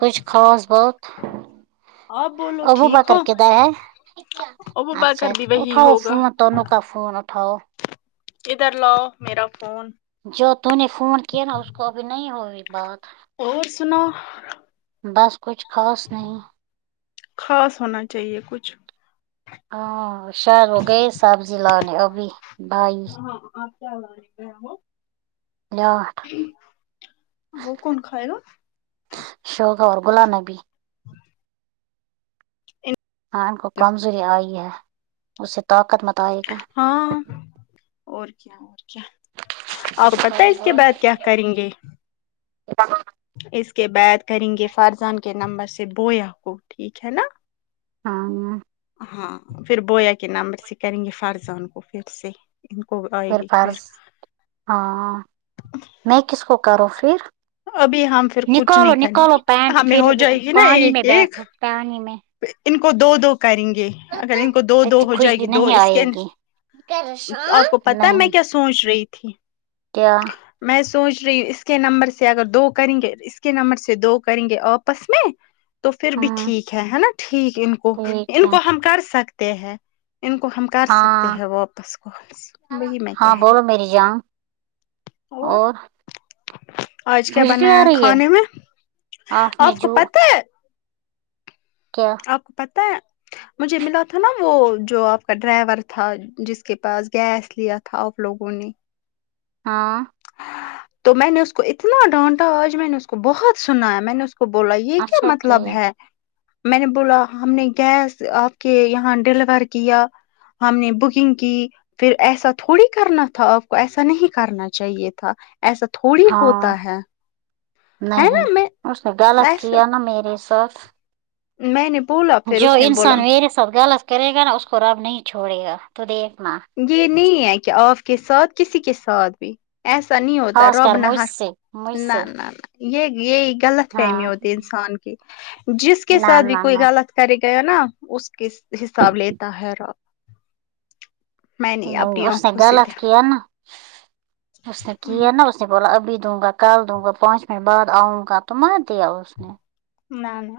کچھ خاص بات آپ بولو ٹھیک ابوبکر ہو کدھر ہے ابو اچھا بکر بھی وہی اٹھاؤ ہوگا فون تنو کا فون اٹھاؤ ادھر لاؤ میرا فون جو تو نے فون کیا نا اس کو ابھی نہیں ہوی بات اور سناؤ بس کچھ خاص نہیں خاص ہونا چاہیے کچھ ہاں ہوشیار ہوگئے سبزی لانے ابھی بھائی ہاں آپ کے ہاں [unintelligible] لاٹ وہ کون کھائے گا [unintelligible] ہاں ان کو کمزوری آئی ہے اس سے طاقت مت آئے گا ہاں اور کیا اور کیا آپ کو کچھ پتہ خاص اس کے بات بعد کیا کریں گے اس کے بعد کریں گے فرزان کے نمبر سے بویا کو ٹھیک ہے نا ہاں ہاں پھر بویا کے نمبر سے کریں گے فرزان کو پھر سے ان کو آئے پھر گی فرض ہاں میں کس کو کروں پھر ابھی ہم پھر کچھ نہیں نکالو کریں نکالو گے پینٹ ہمیں ہو پھر جائے گی نا پانی میں ایک ایک بیٹھو پانی میں ان کو دو دو کریں گے اگر ان کو دو دو اتنی ہو جائے خوشبو گی دو نہیں اس کے آئے گی آپ کو پتا ہے نہیں میں کیا س سونچ رہی تھی کیا میں سوچ رہی اس کے نمبر سے سے اگر دو کریں گے اس کے نمبر سے دو کریں گے آپس میں تو پھر بھی ہاں ٹھیک ہے ہے ناں ٹھیک ان کو ٹھیک ان ہے کو ہم کر سکتے ہیں ان کو ہم کر سکتے ہاں ہیں واپس کال وہی میں ہاں کہہ رہی بولو میری جان اور آج کیا خوشبو آ بنایا رہی ہے کھانے میں نے آپ کو جو پتہ ہے کیا آپ کو پتہ ہے مجھے ملا تھا نا وہ جو آپ کا ڈرائیور تھا جس کے پاس گیس لیا تھا آپ لوگوں نے ہاں تو میں نے اس کو اتنا ڈانٹا آج میں نے اس کو بہت سنایا میں نے اس کو کو بولا یہ کیا مطلب ہے میں نے بولا ہم نے گیس آپ کے یہاں ڈیلیور کیا ہم نے بکنگ کی پھر ایسا تھوڑی کرنا تھا آپ کو ایسا نہیں کرنا چاہیے تھا ایسا تھوڑی ہاں ہوتا ہے ہے نا نہیں میں اس نے غلط ایسا کیا ناں میرے ساتھ میں نے بولا پھر جو اس نے بولا انسان میرے غلط کرے گا ناں اس کو رب نہیں چھوڑے گا تو دیکھنا یہ نہیں ہے کہ آپ کے ساتھ کسی کے ساتھ بھی ایسا نہیں ہوتا خاص کر رب مجھ نہر سے مجھ سے نہ نہ نہ یہ یہی غلط فہمی ہاں ہوتی ہے انسان کی جس کے نہ ساتھ بھی نہ کوئی نہ غلط کرے گیا ناں اس کے حساب لیتا ہے رب میں نے نہیں اپنی اس نے آنکھوں سے گلت کیا ناں اس نے کیا دیکھا ناں نے بولا ابھی دوں گا کل دوں گا پانچ منٹ بعد آؤں گا تو مار دیا اس نے نہ نہ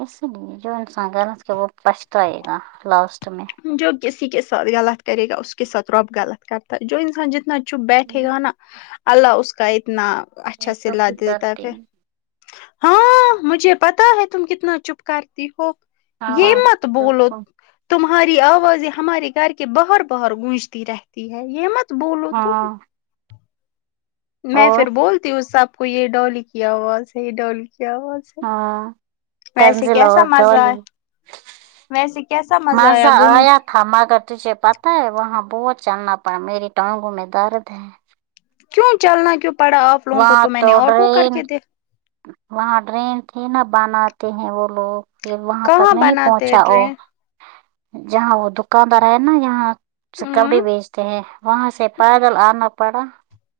اسی لیے جو انسان غلط کیا وہ پچھتائے گا لاسٹ میں جو کسی کے ساتھ غلط کرے گا اس کے ساتھ رب غلط کرتا ہے جو انسان جتنا چپ بیٹھے گا ناں اللہ اس کا اتنا میں اچھا تو صلہ بھی دیتا ہے کرتی پھر ہوں ہاں مجھے پتا ہے تم کتنا چپ کرتی ہو یہ ہاں مت بولو تمہاری آوازیں ہمارے گھر کے باہر باہر گونجتی رہتی ہے یہ مت بولو تم ہاں میں اور پھر بولتی ہوںسب کو یہ ڈولی کی آواز ہے یہ ڈولی کی آواز ہاں ویسے تنزیل اور کیسا مزہ ڈولی ہے ویسے کیسا مزہ گھوم آیا تھا مگر تجھے پتہ ہے وہاں بہت چلنا پڑا میری ٹانگوں میں درد ہے کیوں چلنا کیوں پڑا آپ لوگوں کو وہاں تو میں نے آٹو کر ڈرین کے دے وہاں ڈرین تھی ناں بناتے ہیں وہ لوگ یہ وہاں تک کہاں نہیں بناتے ہیں پہنچا وہ ٹرین جہاں وہ دکاندار ہے ناں یہاں سے ہ کپڑی بیچتے ہیں وہاں سے پیدل آنا پڑا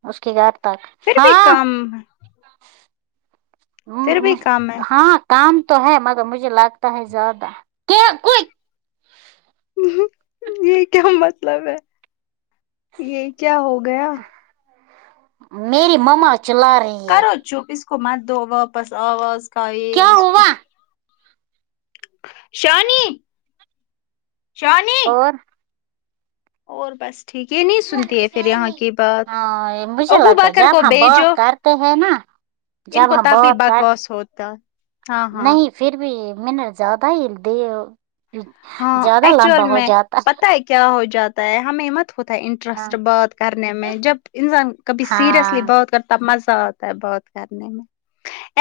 اس کی گاڑ تک پھر بھی ہاں کم ہے پھر بھی کم ہے ہاں کام تو ہے مگر مجھے لگتا ہے زیادہ ام یہ کیا مطلب ہے یہ کیا ہو گیا میری مما چلارہی ہے جو بھی اس کو مت دو واپس آواز کا آئی کیا ہوا شانی شانی اور اور بس ٹھیک نہیں سنتی ہے پھر یہاں کی بات ہاں مجھے ابو لگتا ہے بکر کو جب ہم بات بھیجو کرتے ہیں نا ان کو جب ہم تبھی بات کر بکواس ہوتا ہاں ہاں نہیں پھر بھی میں نے زیادہ ہیل دی ہاں زیادہ ایکچوئل لمبا ہو میں جاتا پتہ ہے کیا ہو جاتا ہے ہم احمت ہوتا ہاں انٹرسٹ بات کرنے میں جب انسان کبھی ہاں سیریئسلی بات کرت تب مزہ آتا ہے بہت کرنے میں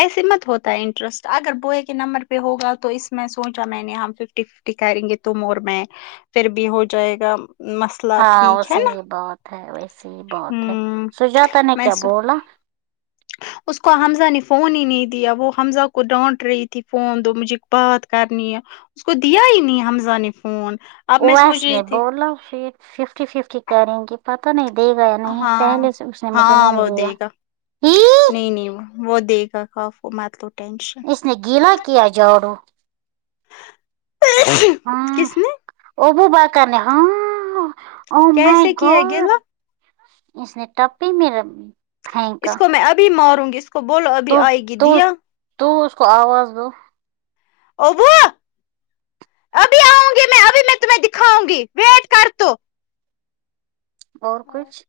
ایسے مت ہوتا ہے انٹرسٹ اگر بوئے کے نمبر پہ ہوگا تو اس میں سوچا میں نے یہاں ففٹی کریں گے تم اور میں پھر بھی ہو جائے گا مست ہاں ویسے ہی بہت ہے ویسے ہی بہت ہے ہوں سجاتا نے میں کیا سو بولا [inaudible] اس کو حمزہ نے فون ہی نہیں دیا وہ حمزہ کو ڈانٹ رہی تھی فون دو مجھے بات کرنی ہے اس کو دیا ہی نہیں حمزہ نے فون اب میں اویس سوچ نے رہی تھی بولا پھر ففٹی ففٹی کریں گے پتا نہیں دے گیا نہیں ہاں پہلے سے اس نے مجھے ہاں نہیں وہ دیا دے گا دیی نہیں نہیں وہ وہ دے گا کاف متلو ٹینش اس نے گیلا کیا جھاڑو ہاں کس نے ابو بکر نے ہاں او مای کیسے کیا گاؤڈ گلا اس نے ٹپی میرا اس کو میں ابھی ماروں گی اس کو بولو تو ابھی آئے گی تو دیا تو اس کو آواز دو او وہو ابھی آؤں گی میں ابھی میں تمہیں دکھاؤں گی ویٹ کر تو اور کچھ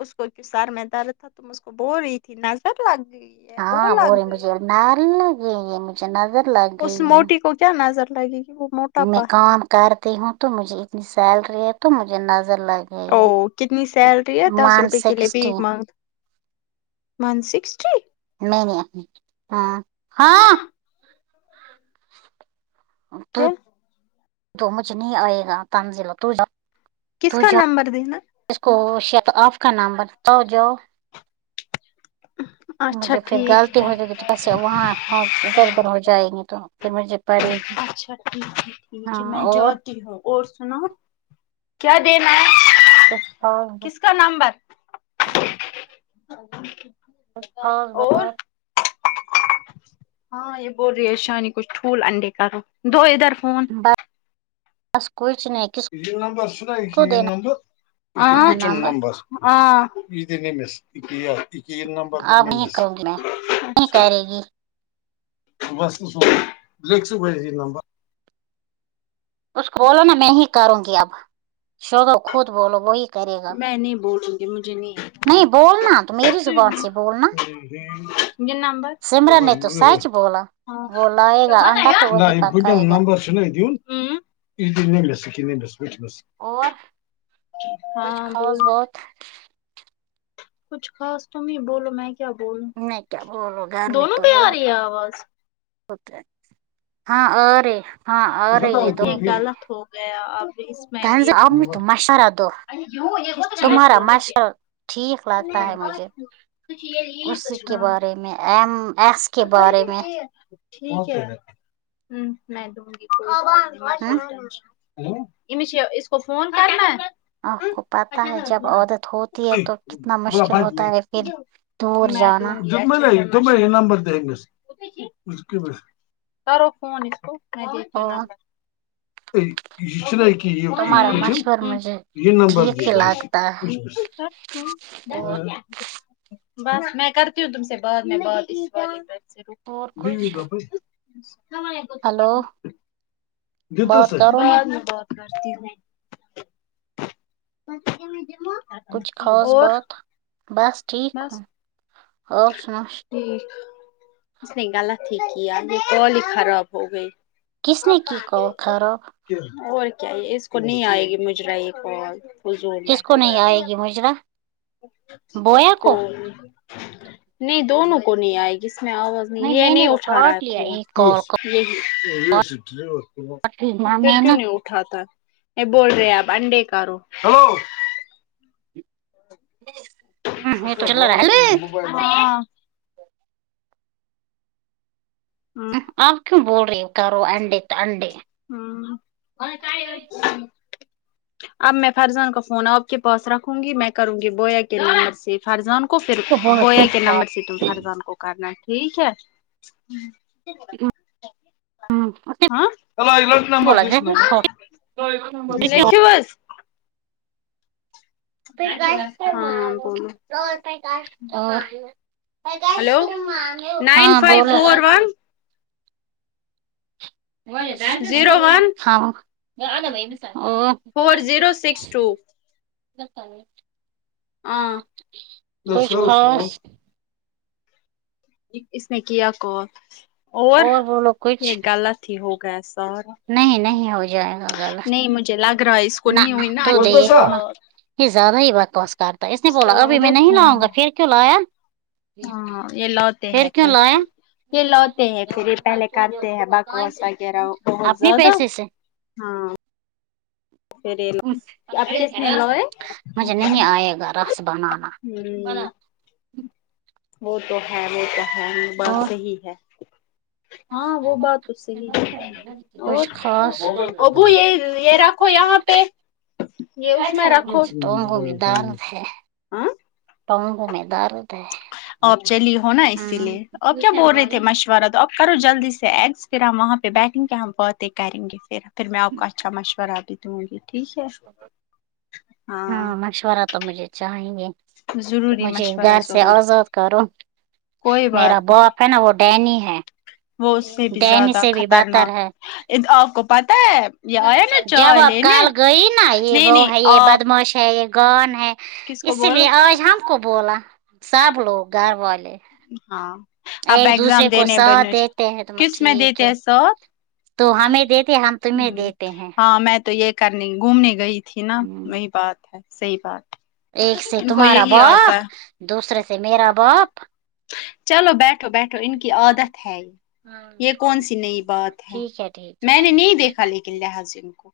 اس کو سر میں درد تھا تو میں اس کو بول رہی تھی نظر لگ گئی ہے وہ لگ گئی [unintelligible] اس موٹی کو کیا نظر لگے گی وہ میں موٹاپا ہے کام کرتی ہوں تو مجھے اتنی سیلری ہے تو مجھے نظر لگ او گئی کتنی سیلری ہے دس ون روپئے کے لیے سکسٹی بھیک مانگ ون سکسٹی نہیں نہیں ہاں ہاں تو کیا تو مجھے نہیں آئے گا تانزیل تو جا کس تو کا جا نمبر دو میں اس کو شقاف کا نام بتاؤ جو اچھا مجھے پھر ٹھیک غلطی ہے ہو جائے گی توبس وہاں ادھر ادھر ہو جائیں گے تو پھر مجھے پڑے گی اچھا ٹھیک ہے ٹھیک ہے ہاں میں اور جاتی ہوں اور سناو کیا دینا ہے کچھ خاص کس کا نمبر ہاں اور نمبر ہاں یہ بول رہی ہے شانی کچھ ٹھول انڈے کرو دو ادھر فون بس بس کچھ نہیں کس کو دینا [unintelligible] آں ہے کیل نمبر نمبر آپ دنمے نہیں بس کروں گی میں نہیں کرے گی [unintelligible] اس کو بولو نا میں ہی کروں گی اب چھوڑو خود بولو وہی کرے گا میں نہیں بولوں گی مجھے نہیں بولنا تو میری زبان سے بولنا یہ نمبر سمرن نے تو سچ بولا ہاں وہ لائے گا انڈا تو وہی پکائے گا ن نس کہٹ [inaudible] اور کچھ ہاں بول خاص بات کچھ خاص تم ہی بولو میں کیا بول میں کیا بولو گھر میں دونوں تو پہ آ بہت رہی ہے آواز ہاں آ رہے ہاں آ رہی ہے یہ دونوں پہ غلط ہو گیا اب اس میں سے یہ امی تو مشورہ دو کس چیز تمہارا کا مشہور ٹھیک لگتا ہے مجھے اسی کے اچھا بارے میں ایم ایکس کے بارے میں ٹھیک ہے امم میں دوں گی ہوں امش یہ اس کو فون کرنا ہے آپ کو پتہ ہے جب عادت ہوتی ہے تو کتنا مشکل ہوتا ہے پھر دور جانا جم نمرتے مس [unintelligible] کرو فون اسکو میں دیتی ہوں اور نمبر یہ چ ن کہ یہ تمہارا مشور مجھے یہ نمبر ٹھیک ہی لگتا ہے اور [unintelligible] [inaudible] بس میں کرتی ہوں تم سے بعد میں بات اور کچھ السلام علیکم ہلو دے بات توسہی کرو نا بعد میں بات کر تی ہوں میں کچھ خاص بات بس ٹھیک ہوں بس اور سناو ٹھیک اس نے غلط ہی کیا کال ہی خراب ہو گئی کس نے کی کال خاراب اور کیا یہ اس کو نہیں آئے گی مجھے آںی یہ کال کو زورنا کس کو نہیں ہوگا آئے گی مجرا اس بویا کو کول نہیں دونوں کو نہیں آئے گی اس میں آواز نہیں یہ میں نے نہیں وہ اٹھا رہا کاٹ ہے لیا فون ایک کال پھر کاٹ لی نا میں کیوں نے نہیں ہوں، ہو اٹھا تا یہ بول رہے آپ انڈے کارو ہلو ہ تو چ رہلے [unintelligible] ہاں آپ کیوں بول رہی کرو انڈے تو انڈے ہاں اب میں فرضان کا فون آپ کے پاس رکھوں گی میں کروں گی بویا کے نمبر سے فرضان کو پھر یہ بولا بویا کے چپ نمبر چاپ سے تم فرضان کو کرنا ٹھیک ہے ہ ہاں ات [unintelligible] لکھو [inaudible] بس، پ ہاں بولو کش م تو پ ہلو [inaudible] نائن ہاں فائیو فور ون بولو زیرو ون ہاں آنا ب سا ف فور جو زیرو س سکس ٹو ہاں [unintelligible] دس کچھ کرس خاص فون اس نے کیا کال اور بولو یہ کچھ غلط ہی ہو گیا سا نہیں نہیں ہو جائے گا غلط مجھے لگ رہا ہے اس کو نہ نہیں ہوئی نا تو نے اچھے سے یہ زیادہ ہی بکواس کرتا اس نے بولا ابھی میں نہیں لاؤں گا پھر کیوں لایا ہاں یہ لوٹے پھر ہے کیوں لایا یہ لوتے ہیں پھر یہ پہلے کرتے ہیں بکواس وغیرہ بہت اپنے زیادہ پیسے سے ہاں پھر س یہ اب کس نے جینا لوئے [inaudible] مجھے نہیں آئے گا رس بنانا ہوں وہ تو ہے وہ تو ہے یہ بات اور صحیح ہے ہاں وہ بات تو صحیح ہے اور کچھ خاص ابو یہ یہ رکھو یہاں پہ پہ یہ اس میں رکھو پاؤں میں درد ہیں ہاں پاؤں میں درد ہے آپ چلی ہو نا اسی ہاں لیے آپ کیا بول رہے تھے مشورہ تو آپ کرو جلدی سے ایگس پھر ہم وہاں پہ بیٹھیں گے ہم باتیں کریں گے پھر پھر میں آپ کو اچھا مشورہ بھی تو بولی ٹھیک ہے ہاں مشورہ تو مجھے چاہیں ضروری مجھے مشورہ گھر سے ضرور آزاد کرو کوئی میرا بات باپ ہے نا وہ ڈینی نہیں ہے وہ اس سے بھی ڈینی زیادہ سے بھی بدتر ہے خطرناک آپ کو پتا ہے یہ آیا نا جب چائے آپ لینے کال گئی نا یہ نہیں وہ نہیں ہے یہ آپ بدموش ہے یہ گان ہے کس کو اس لیے آج ہم کو بولو بولا سب لوگ گھر والے ہاں اب ایک ایگزام دوسرے کو دینے ساتھ بینش دیتے ہیں تو کس میں ٹھیک دیتے ہے سو تو ہوں ہمیں دیتے ہم تمہیں دیتے ہیں ہاں میں تو یہ کرنے گھومنے گئی تھی نا ہوں، وہی بات ہے صحیح بات ہے، ایک سے ان کو تمہارا یہی آتا باپ ہے دوسرے سے میرا باپ چلو بیٹھو بیٹھو ان کی عادت ہے یہ کون سی نئی بات ہے ٹھیک ٹھیک میں نے نہیں دیکھا لیکن ہے لہذ سے